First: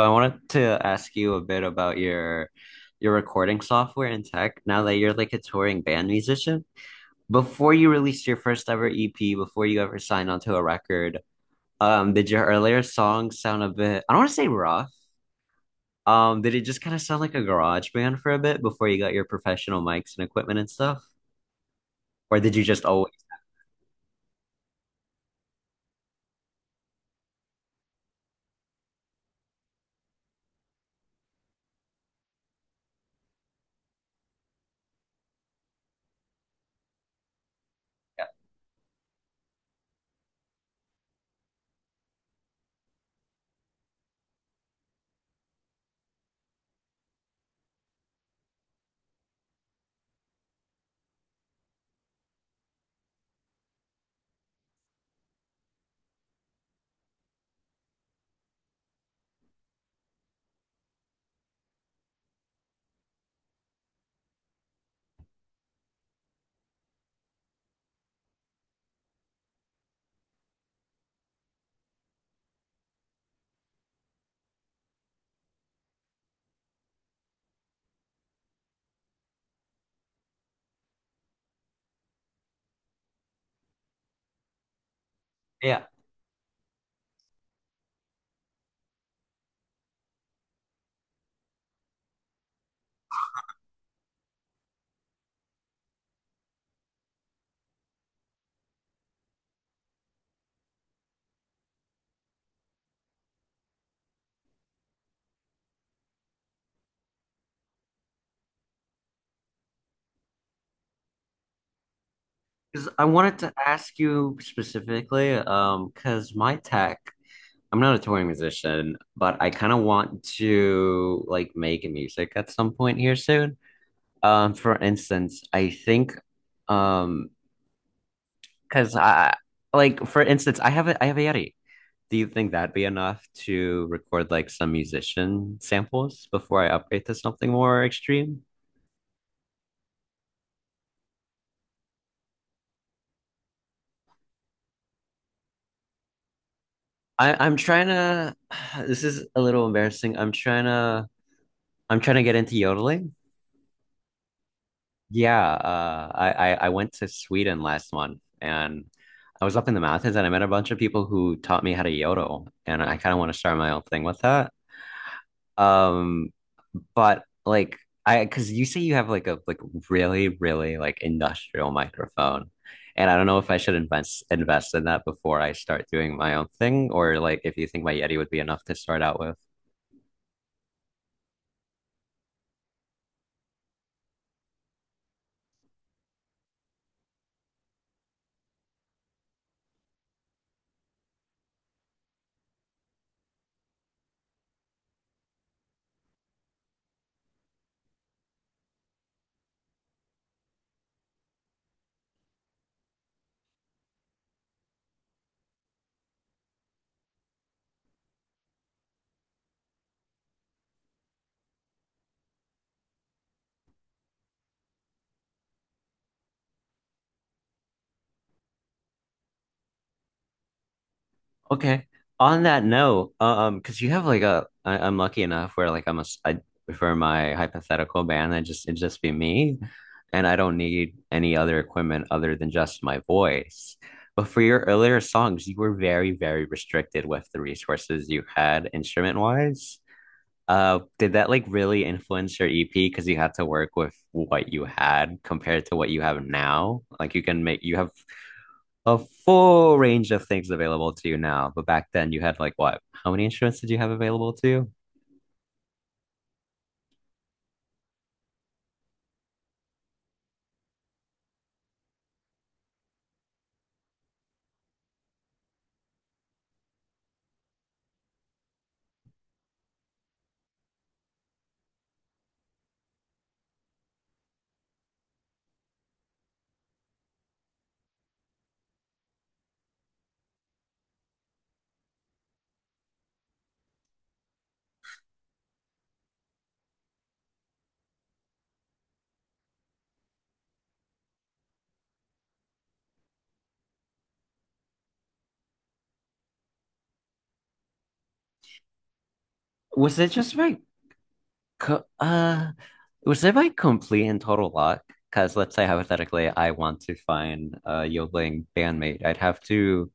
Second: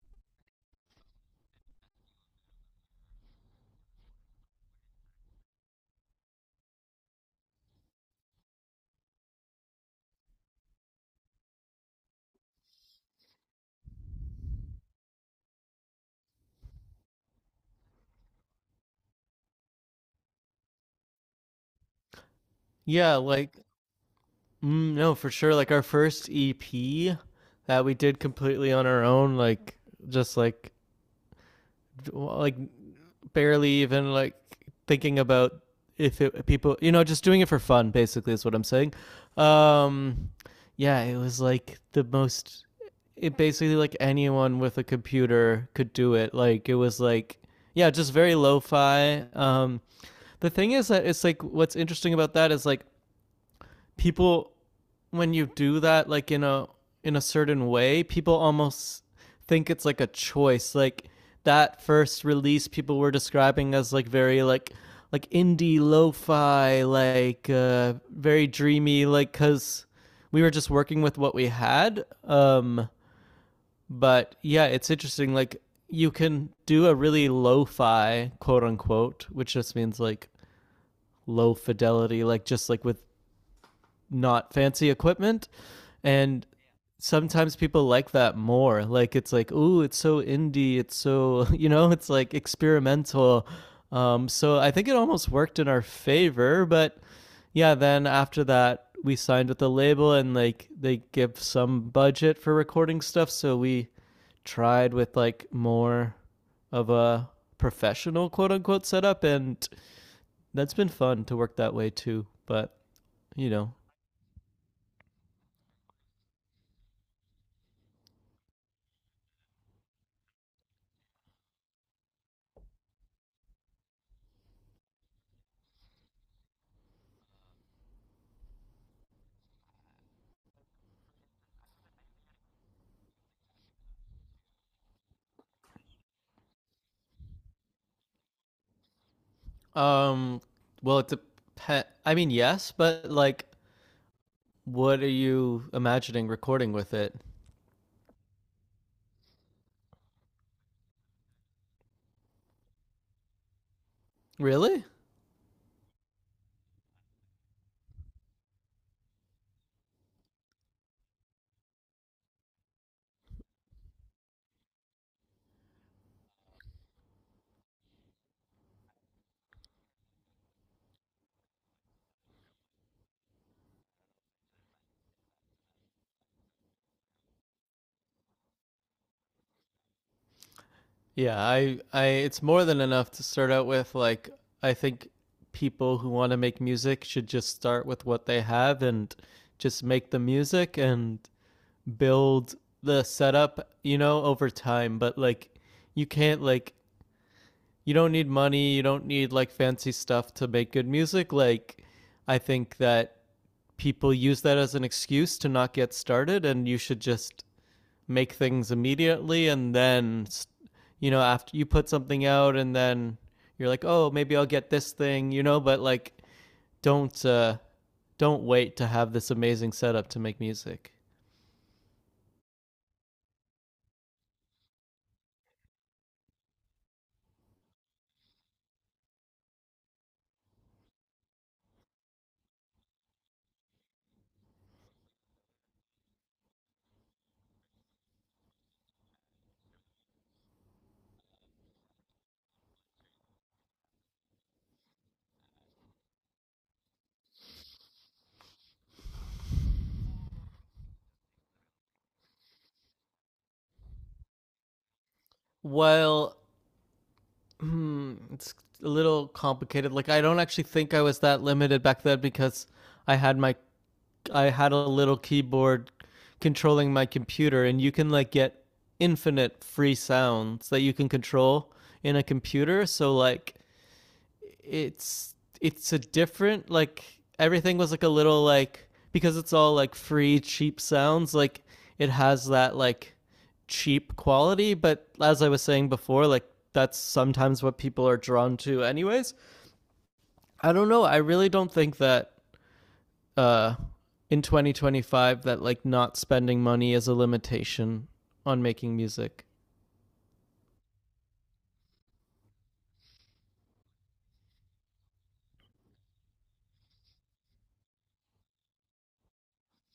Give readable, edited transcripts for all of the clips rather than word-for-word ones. So I wanted to ask you a bit about your recording software and tech now that you're like a touring band musician. Before you released your first ever EP, before you ever signed onto a record, did your earlier songs sound a bit? I don't want to say rough. Did it just kind of sound like a garage band for a bit before you got your professional mics and equipment and stuff? Or did you just always Yeah, like, mm, no, for sure. Like our first EP that we did completely on our own, like just like like barely even like thinking about if it, people, just doing it for fun. yeah. Basically, is what I'm saying. Um, yeah, it was like the most. It basically like anyone with a computer could do it. Like it was like yeah, just very lo-fi. The thing is that it's like what's interesting about that is like people when you do that like in a certain way, people almost think it's like a choice. Like that first release people were describing as like very like indie lo-fi like very dreamy like cuz we were just working with what we had. But yeah, it's interesting like you can do a really lo-fi quote unquote, which just means like low fidelity like just like with not fancy equipment, Yeah, and sometimes people like that more. Like it's like, "Ooh, it's so indie, it's so, you know, it's like experimental." So I think it almost worked in our favor, but yeah, then after that we signed with the label and like they give some budget for recording stuff, so we tried with like more of a professional quote unquote setup, and that's been fun to work that way too, but because I wanted you to know. ask you specifically, because my tech, I'm not a touring musician, but I kind of want to like make music at some point here soon. For instance, I think, um, because I like, for instance, I have a Yeti. Do you think that'd be enough to record like some musician samples before I upgrade to something more extreme? Um well, it's a pet. I mean, yes, but like what are you imagining recording with it? I'm trying to. This is a little embarrassing. I'm trying to get into yodeling. Really? Yeah, I went to Sweden last month, and I was up in the mountains, and I met a bunch of people who taught me how to yodel, and I kind of want to start my own thing with that. Um, but like I because you say you have like a really really like industrial microphone, and I don't know if I should invest in that before I start doing my own thing, or like if you think my Yeti would be enough to start out with. Yeah, I it's more than enough to start out with. Like I think people who want to make music should just start with what they have and just make the music and build the setup, you know, over time, but like you can't like you don't need money, you don't need like fancy stuff to make good music. Like I think that people use that as an excuse to not get started, and you should just make things immediately, and then you know after you put something out and then you're like, oh, maybe I'll get this thing, you know, but like don't uh don't wait to have this amazing setup to make music. Okay. On that note, because you have like a, I'm lucky enough where like I'm a, s- I, for my hypothetical band, I just it'd just be me, and I don't need any other equipment other than just my voice. But for your earlier songs, you were very, very restricted with the resources you had instrument wise. Did that like really influence your EP? Because you had to work with what you had compared to what you have now. Like you can make you have a full range of things available to you now. But back then you had like what? How many instruments did you have available to you? Well, it's a little complicated. Like I don't actually think I was that limited back then because i had my I had a little keyboard controlling my computer, and you can like get infinite free sounds that you can control in a computer. So like it's it's a different like everything was like a little like because it's all like free cheap sounds, like it has that like cheap quality, but as I was saying before, like that's sometimes what people are drawn to anyways. I don't know, I really don't think that uh in 2025 that like not spending money is a limitation on making music. Was it just my co uh was it my complete and total luck? Because let's say hypothetically I want to find a yodeling bandmate. I'd have to,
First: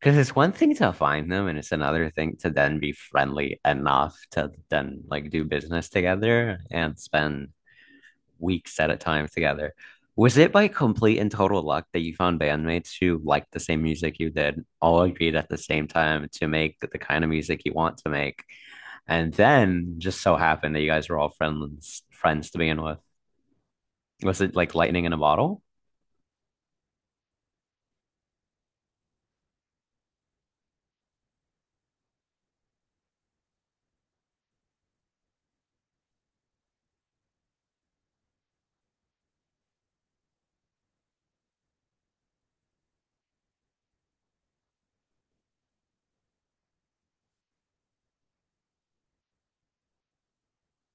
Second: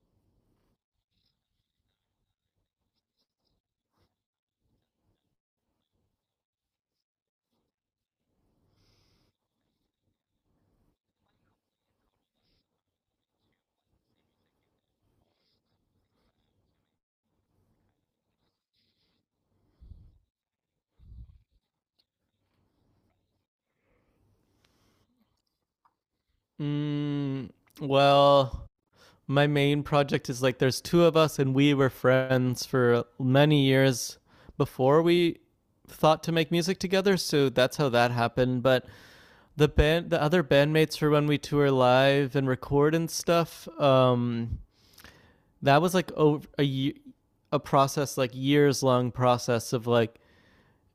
because it's one thing to find them, and it's another thing to then be friendly enough to then like do business together and spend weeks at a time together. Was it by complete and total luck that you found bandmates who liked the same music you did, all agreed at the same time to make the kind of music you want to make, and then just so happened that you guys were all friends to begin with? Was it like lightning in a bottle? mm, well, my main project is like there's two of us, and we were friends for many years before we thought to make music together, so that's how that happened. But the band, the other bandmates, for when we tour live and record and stuff, that was like over a process, like years long process of like,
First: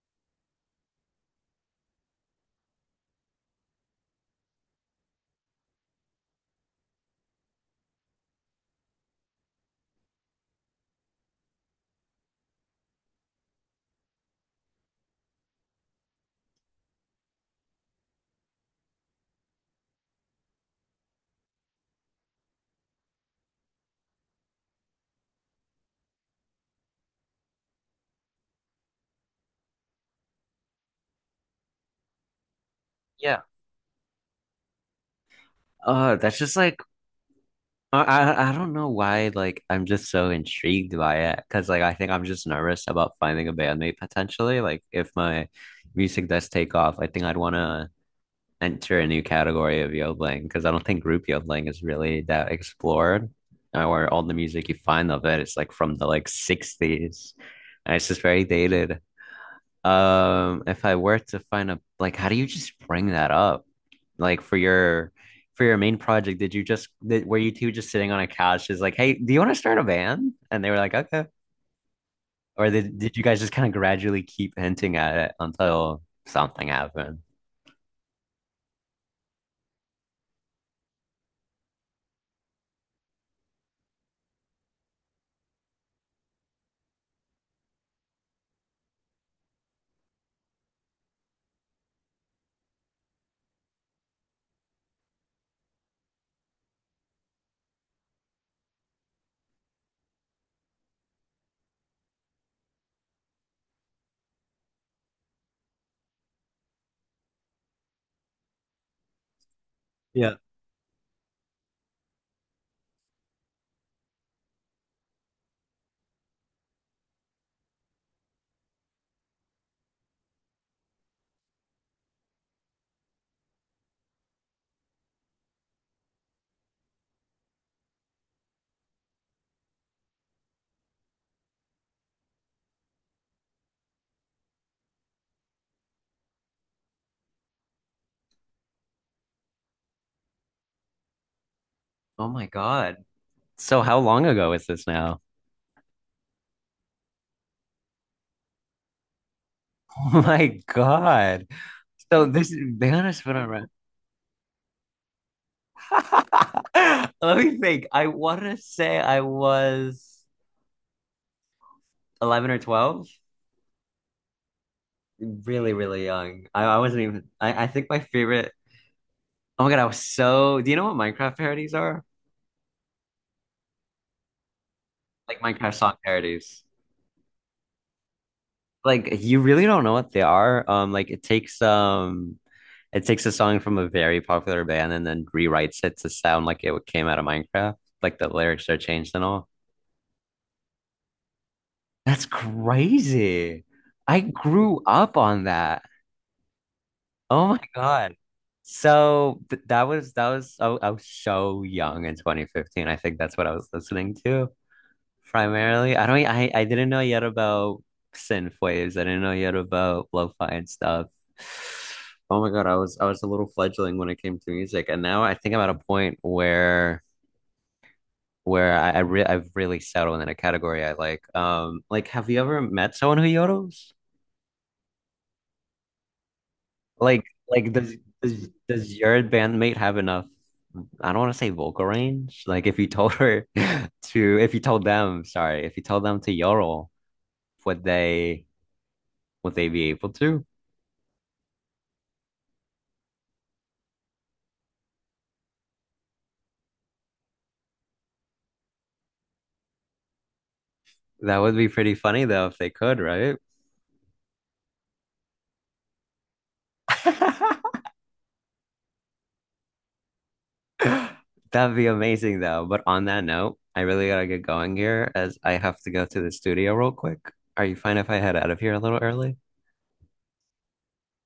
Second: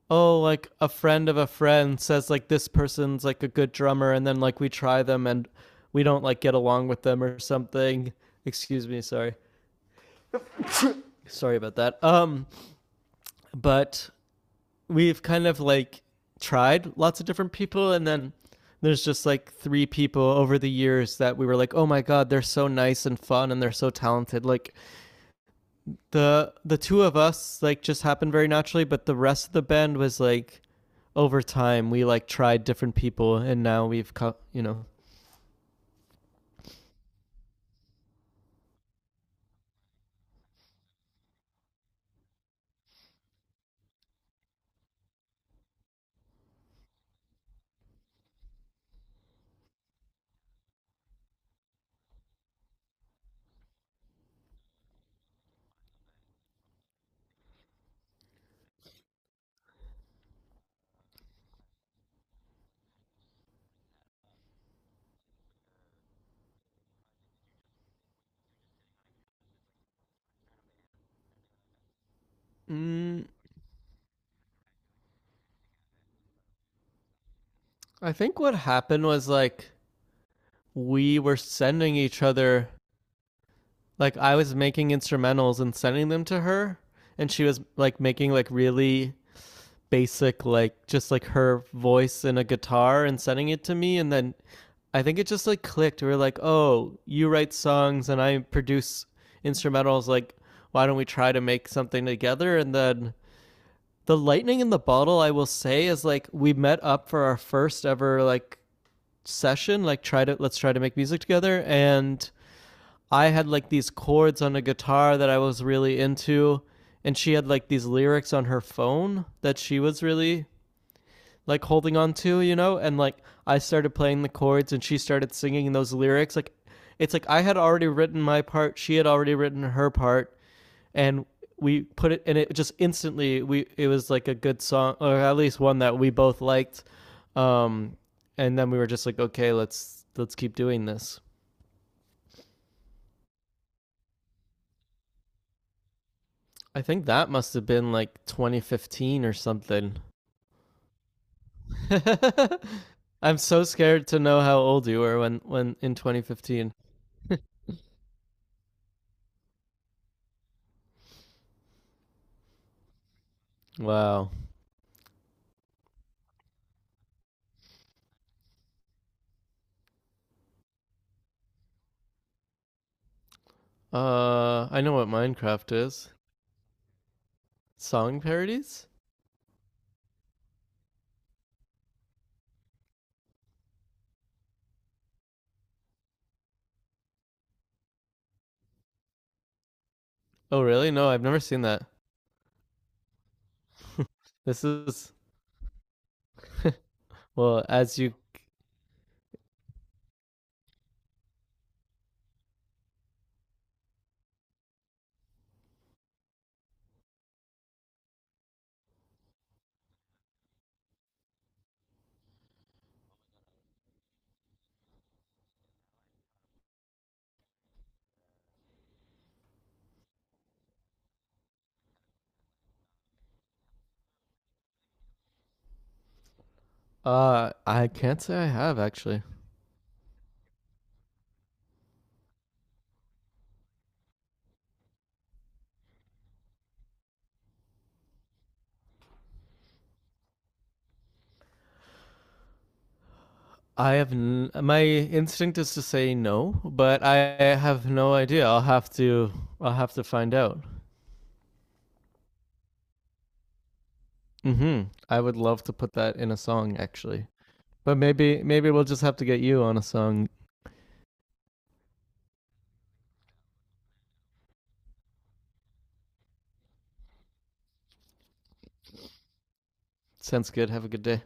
oh, like a friend of a friend says like this person's like a good drummer, and then like we try them and we don't like get along with them or something. Excuse me, sorry. Sorry about that. But we've kind of like tried lots of different people, and then there's just like three people over the years that we were like, oh my God, they're so nice and fun, and they're so talented. Like the two of us like just happened very naturally, but the rest of the band was like over time we like tried different people, Yeah. and now we've. That's just like I don't know why, like I'm just so intrigued by it because like I think I'm just nervous about finding a bandmate potentially, like if my music does take off I think I'd want to enter a new category of yodeling, because I don't think group yodeling is really that explored, where all the music you find of it's like from the like 60s and it's just very dated. If I were to find a, like, how do you just bring that up? Like for your main project, did you just did, were you two just sitting on a couch, just like, hey, do you want to start a band? And they were like, okay. Or did Mm, you guys just kind of gradually keep hinting at it until something happened? I think what happened was like we were sending each other like I was making instrumentals and sending them to her, and she was like making like really basic like just like her voice and a guitar and sending it to me, and then I think it just like clicked. We were like, "Oh, you write songs and I produce instrumentals, like why don't we try to make something together?" And then the lightning in the bottle, I will say, is like we met up for our first ever like session, like try to, let's try to make music together, and I had like these chords on a guitar that I was really into, and she had like these lyrics on her phone that she was really like holding on to, you know? And like I started playing the chords and she started singing those lyrics. Like it's like I had already written my part, she had already written her part, and we put it and it just instantly we it was like a good song, or at least one that we both liked. um and then we were just like, okay, let's keep doing this. Oh my God. So how long ago is this now? I think that must have been like 2015 or something. Oh my God. So this is, be honest when I'm I so read. scared to know how old you were when, in 2015. Let me think. I want to say I was 11 or 12. Wow. Really, really young. I wasn't even, I think my favorite, oh my God, I was so, do you know what Minecraft parodies are? I know what Like Minecraft Minecraft song is. parodies. Song parodies? Like you really don't know what they are. Like it takes a song from a very popular band and then rewrites it to sound like it came out of Minecraft. Like the lyrics are changed and all. Oh, really? No, I've never seen that. That's crazy. I This grew is up on that. Oh my well, as God. you So th that was I was so young in 2015. I think that's what I was listening to primarily. I don't I didn't know yet about synth waves. I didn't know yet about lo-fi and stuff. Oh my God, I was a little fledgling when it came to music, and now I think I'm at a point where I've really settled in a category I like. Like have you ever met someone who yodels? Like, like I does can't say I does have your actually. bandmate have enough? I don't want to say vocal range. Like, if you told her to, if you told them, sorry, if you told them to yodel, would they be able to? I have my instinct is to say no, but I have no idea. I'll have to find out. That would be pretty funny though if they could, right? Mhm. I would love to put that in a song actually. But maybe we'll just have to get you on a song. That'd be amazing though. But on that note, I really gotta get going here as I have to go to the studio real quick. Are you fine if I head out of here a little early? Sounds good. Have a good day.